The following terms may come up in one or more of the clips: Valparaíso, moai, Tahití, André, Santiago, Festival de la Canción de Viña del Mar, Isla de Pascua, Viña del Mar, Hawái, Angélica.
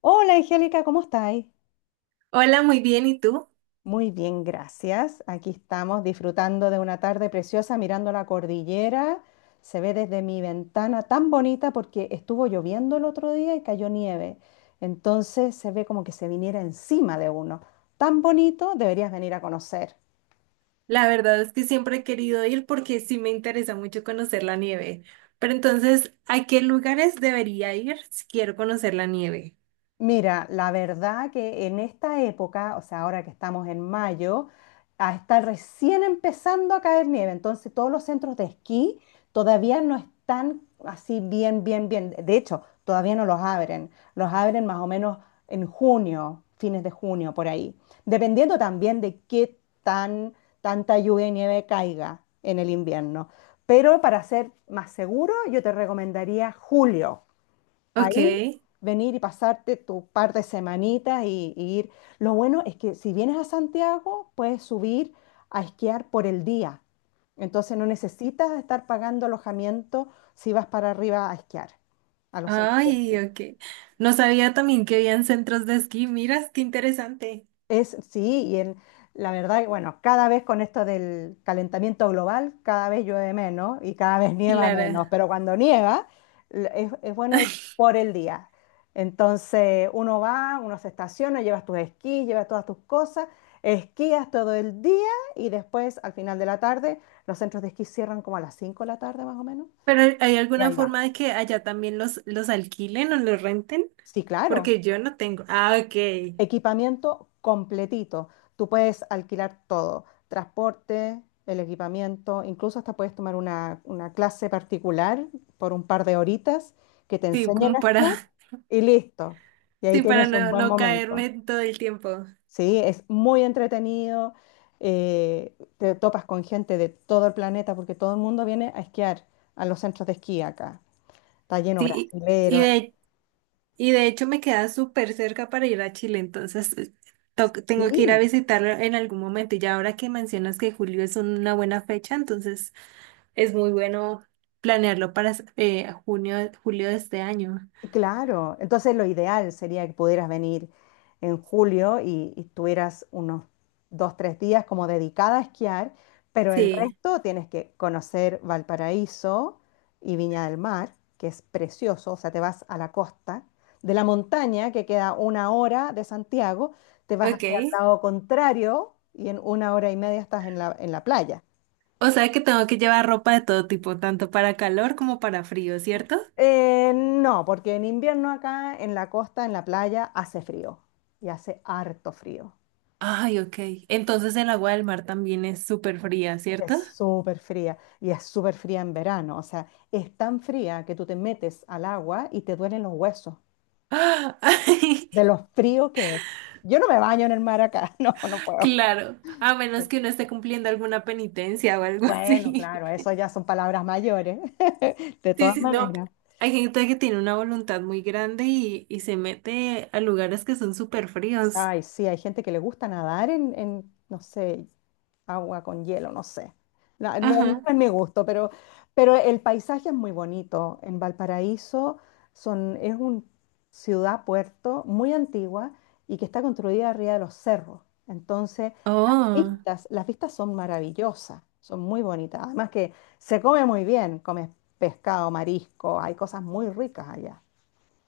Hola Angélica, ¿cómo estáis? Hola, muy bien. ¿Y tú? Muy bien, gracias. Aquí estamos disfrutando de una tarde preciosa mirando la cordillera. Se ve desde mi ventana tan bonita porque estuvo lloviendo el otro día y cayó nieve. Entonces se ve como que se viniera encima de uno. Tan bonito, deberías venir a conocer. La verdad es que siempre he querido ir porque sí me interesa mucho conocer la nieve. Pero entonces, ¿a qué lugares debería ir si quiero conocer la nieve? Mira, la verdad que en esta época, o sea, ahora que estamos en mayo, está recién empezando a caer nieve, entonces todos los centros de esquí todavía no están así bien, bien, bien. De hecho, todavía no los abren. Los abren más o menos en junio, fines de junio, por ahí. Dependiendo también de qué tan tanta lluvia y nieve caiga en el invierno. Pero para ser más seguro, yo te recomendaría julio. Ok. Ahí venir y pasarte tu par de semanitas y, ir. Lo bueno es que si vienes a Santiago, puedes subir a esquiar por el día. Entonces no necesitas estar pagando alojamiento si vas para arriba a esquiar, a los centros. Ay, ok. No sabía también que habían centros de esquí. Miras, qué interesante. Es, sí, y la verdad, que, bueno, cada vez con esto del calentamiento global, cada vez llueve menos y cada vez nieva menos, Clara. pero cuando nieva es, bueno ir por el día. Entonces uno va, uno se estaciona, llevas tus esquís, llevas todas tus cosas, esquías todo el día y después al final de la tarde los centros de esquí cierran como a las 5 de la tarde más o menos. Pero ¿hay Y alguna ahí va. forma de que allá también los alquilen o los renten? Sí, claro. Porque yo no tengo. Ah, ok. Equipamiento completito. Tú puedes alquilar todo, transporte, el equipamiento, incluso hasta puedes tomar una, clase particular por un par de horitas que te Sí, enseñen como a esquiar para, y listo. Y ahí sí, para tienes un no, buen no caerme momento. todo el tiempo. Sí, es muy entretenido. Te topas con gente de todo el planeta porque todo el mundo viene a esquiar a los centros de esquí acá. Está lleno Sí, y, y brasilero. de Y de hecho me queda súper cerca para ir a Chile, entonces tengo que ir a Sí. visitarlo en algún momento. Y ya ahora que mencionas que julio es una buena fecha, entonces es muy bueno planearlo para junio, julio de este año. Claro, entonces lo ideal sería que pudieras venir en julio y, tuvieras unos 3 días como dedicada a esquiar, pero el Sí, resto tienes que conocer Valparaíso y Viña del Mar, que es precioso, o sea, te vas a la costa de la montaña, que queda una hora de Santiago, te vas ok. hacia el lado contrario y en una hora y media estás en la, playa. O sea que tengo que llevar ropa de todo tipo, tanto para calor como para frío, ¿cierto? No, porque en invierno acá en la costa, en la playa, hace frío y hace harto frío. Ay, ok. Entonces el agua del mar también es súper fría, Es ¿cierto? súper fría y es súper fría en verano. O sea, es tan fría que tú te metes al agua y te duelen los huesos ¡Ah! Ay, de lo frío que es. Yo no me baño en el mar acá, no, no puedo. claro, a menos Sí. que uno esté cumpliendo alguna penitencia o algo Bueno, así. claro, eso ya son palabras mayores, de Sí, todas sí, no. maneras. Hay gente que tiene una voluntad muy grande y se mete a lugares que son súper fríos. Ay, sí, hay gente que le gusta nadar en, no sé, agua con hielo, no sé. No, no Ajá. es mi gusto, pero, el paisaje es muy bonito. En Valparaíso es una ciudad, puerto muy antigua y que está construida arriba de los cerros. Entonces, Oh. Las vistas son maravillosas, son muy bonitas. Además que se come muy bien, comes pescado, marisco, hay cosas muy ricas allá.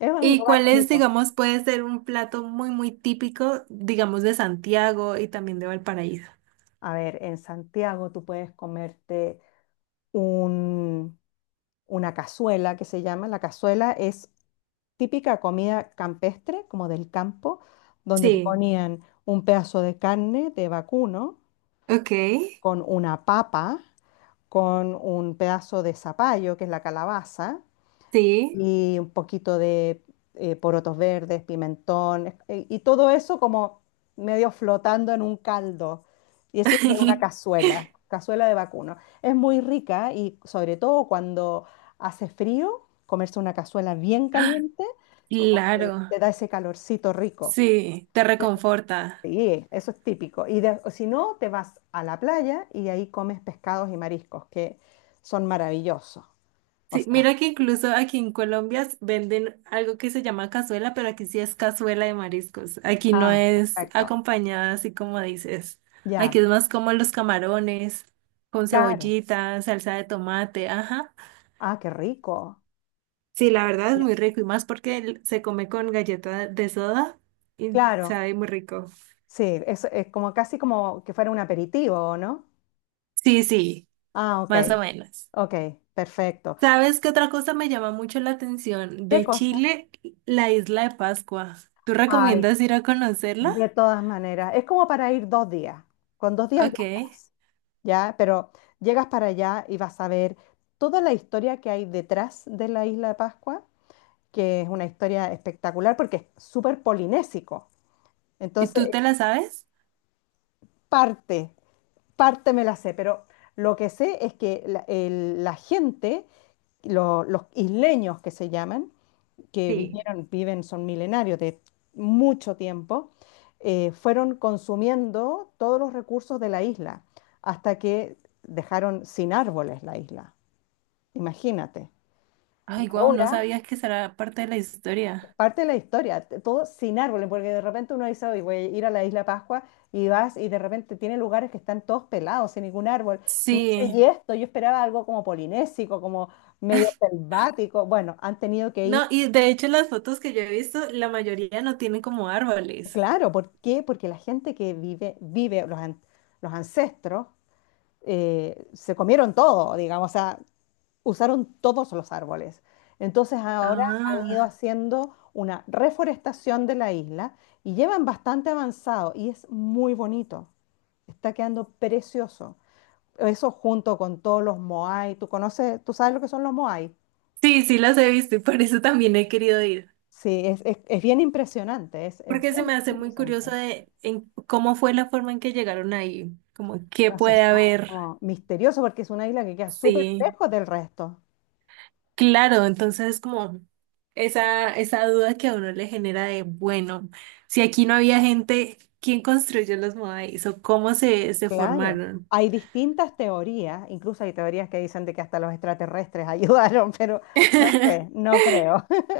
Es un ¿Y lugar cuál es, bonito. digamos, puede ser un plato muy, muy típico, digamos, de Santiago y también de Valparaíso? A ver, en Santiago tú puedes comerte un una cazuela que se llama. La cazuela es típica comida campestre, como del campo, donde te Sí. ponían un pedazo de carne de vacuno Ok. con una papa, con un pedazo de zapallo, que es la calabaza, Sí. y un poquito de porotos verdes, pimentón, y todo eso como medio flotando en un caldo. Y eso es una cazuela, cazuela de vacuno. Es muy rica y sobre todo cuando hace frío, comerse una cazuela bien caliente, como que Claro. te da ese calorcito rico. Sí. Te reconforta. Sí, eso es típico. O si no, te vas a la playa y ahí comes pescados y mariscos, que son maravillosos. O Sí, sea, mira que incluso aquí en Colombia venden algo que se llama cazuela, pero aquí sí es cazuela de mariscos. Aquí no ah, es perfecto. acompañada así como dices. Aquí Ya, es más como los camarones, con claro. cebollita, salsa de tomate, ajá. Ah, qué rico. Sí, la verdad es Bien. muy rico y más porque se come con galleta de soda y Claro, sabe muy rico. sí, es como casi como que fuera un aperitivo, ¿no? Sí, sí, Ah, ok, más o menos. ok, perfecto. ¿Sabes qué otra cosa me llama mucho la atención? ¿Qué De cosa? Chile, la isla de Pascua. ¿Tú Ay, recomiendas ir a conocerla? de todas maneras, es como para ir 2 días. Con 2 días ya Ok. estás, ¿ya? Pero llegas para allá y vas a ver toda la historia que hay detrás de la isla de Pascua, que es una historia espectacular porque es súper polinésico. ¿Y tú te Entonces, la sabes? es parte me la sé, pero lo que sé es que la gente, los isleños que se llaman, que Sí. vivieron, viven, son milenarios de mucho tiempo, fueron consumiendo todos los recursos de la isla hasta que dejaron sin árboles la isla. Imagínate. Y Ay, guau, no ahora sabías que será parte de la historia. parte de la historia, todo sin árboles, porque de repente uno dice, hoy voy a ir a la Isla Pascua y vas y de repente tiene lugares que están todos pelados, sin ningún árbol. Y no sé, y Sí. esto, yo esperaba algo como polinésico, como medio selvático. Bueno, han tenido que ir, No, y de hecho las fotos que yo he visto, la mayoría no tienen como árboles. claro, ¿por qué? Porque la gente que vive, los ancestros, se comieron todo, digamos, o sea, usaron todos los árboles. Entonces ahora han ido Ah, haciendo una reforestación de la isla y llevan bastante avanzado y es muy bonito. Está quedando precioso. Eso junto con todos los moai. ¿Tú conoces, tú sabes lo que son los moai? sí, sí las he visto y por eso también he querido ir. Sí, es bien impresionante, es Porque se bien, me bien hace muy impresionante. curioso de en cómo fue la forma en que llegaron ahí, como qué No se puede sabe, es haber. como misterioso porque es una isla que queda súper Sí. lejos del resto. Claro, entonces es como esa duda que a uno le genera de, bueno, si aquí no había gente, ¿quién construyó los modáis o cómo se Claro, formaron? hay distintas teorías, incluso hay teorías que dicen de que hasta los extraterrestres ayudaron, pero no sé, no creo.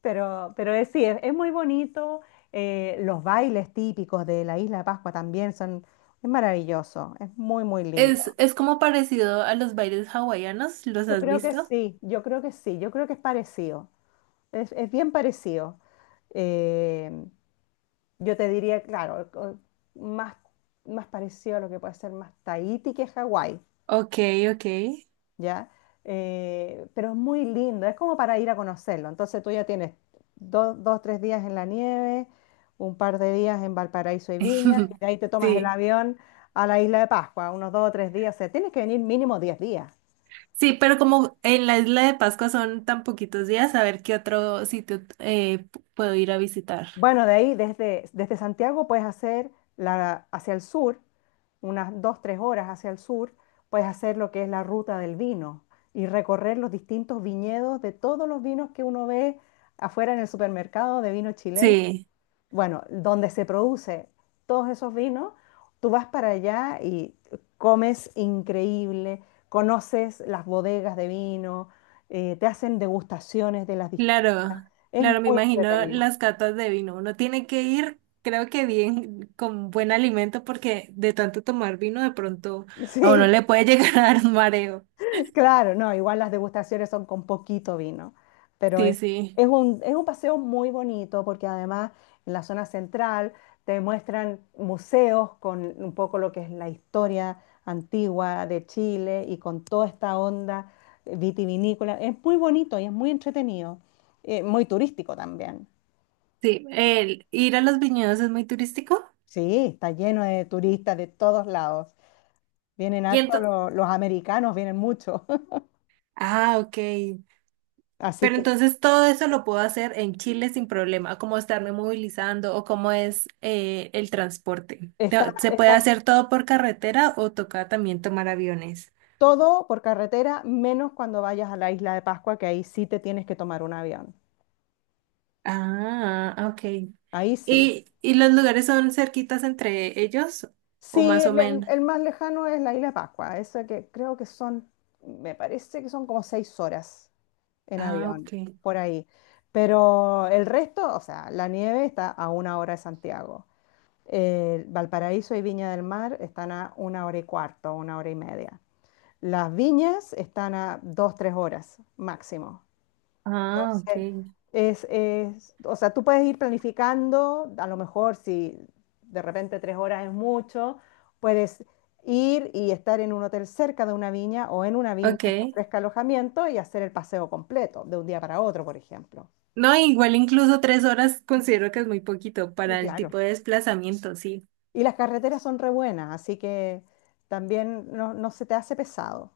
Pero es, sí, es muy bonito, los bailes típicos de la Isla de Pascua también es maravilloso, es muy, muy lindo. Es como parecido a los bailes hawaianos, ¿los Yo has creo que visto? sí, yo creo que sí, yo creo que es parecido, es bien parecido. Eh, yo te diría, claro, más, más parecido a lo que puede ser más Tahití que Hawái. Ok, ok. ¿Ya? Pero es muy lindo, es como para ir a conocerlo. Entonces tú ya tienes dos, tres días en la nieve, un par de días en Valparaíso y Viña, y de ahí te tomas el Sí. avión a la isla de Pascua, unos dos o 3 días, o sea, tienes que venir mínimo 10 días. Sí, pero como en la isla de Pascua son tan poquitos días, a ver qué otro sitio puedo ir a visitar. Bueno, de ahí desde Santiago puedes hacer hacia el sur, unas dos, 3 horas hacia el sur, puedes hacer lo que es la ruta del vino y recorrer los distintos viñedos de todos los vinos que uno ve afuera en el supermercado de vino chileno. Sí. Bueno, donde se produce todos esos vinos, tú vas para allá y comes increíble, conoces las bodegas de vino, te hacen degustaciones de las distintas. Claro, Es claro, me muy imagino entretenido. las catas de vino. Uno tiene que ir, creo que bien, con buen alimento, porque de tanto tomar vino, de pronto a uno Sí. le puede llegar a dar un mareo. Claro, no, igual las degustaciones son con poquito vino, pero Sí, sí, es un paseo muy bonito porque además en la zona central te muestran museos con un poco lo que es la historia antigua de Chile y con toda esta onda vitivinícola. Es muy bonito y es muy entretenido, muy turístico también. sí. El ir a los viñedos es muy turístico. Sí, está lleno de turistas de todos lados. Vienen Y harto entonces, los americanos, vienen mucho. ah, ok. Así Pero que entonces todo eso lo puedo hacer en Chile sin problema, como estarme movilizando o cómo es el transporte. está, ¿Se puede está hacer todo por carretera o toca también tomar aviones? todo por carretera, menos cuando vayas a la isla de Pascua, que ahí sí te tienes que tomar un avión. Ah, ok. Ahí sí. ¿Y los lugares son cerquitas entre ellos? ¿O Sí, más o menos? el más lejano es la isla de Pascua, eso que creo que me parece que son como 6 horas en Ah, avión, ok. por ahí. Pero el resto, o sea, la nieve está a una hora de Santiago. Valparaíso y Viña del Mar están a una hora y cuarto, una hora y media. Las viñas están a dos, 3 horas máximo. Ah, Entonces, ok. O sea, tú puedes ir planificando, a lo mejor si de repente 3 horas es mucho, puedes ir y estar en un hotel cerca de una viña o en una viña que Ok. ofrezca alojamiento y hacer el paseo completo de un día para otro, por ejemplo. No, igual incluso 3 horas considero que es muy poquito Y para el claro. tipo de desplazamiento, sí. Y las carreteras son re buenas, así que también no, no se te hace pesado.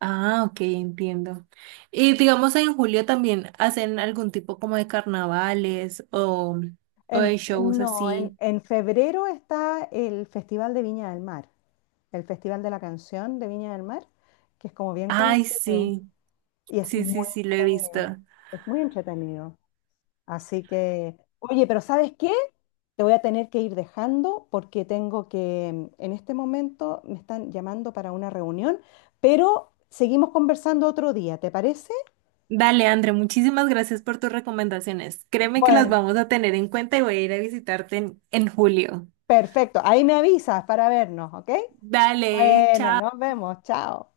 Ah, ok, entiendo. Y digamos en julio también hacen algún tipo como de carnavales o En, de shows no, así. en febrero está el Festival de Viña del Mar. El Festival de la Canción de Viña del Mar, que es como bien Ay, conocido sí, y es sí, sí, muy sí, lo he visto. entretenido. Es muy entretenido. Así que, oye, pero ¿sabes qué? Te voy a tener que ir dejando porque tengo que, en este momento me están llamando para una reunión, pero seguimos conversando otro día, ¿te parece? Dale, André, muchísimas gracias por tus recomendaciones. Créeme que las Bueno, vamos a tener en cuenta y voy a ir a visitarte en julio. perfecto. Ahí me avisas para vernos, ¿ok? Dale, Bueno, chao. nos vemos. Chao.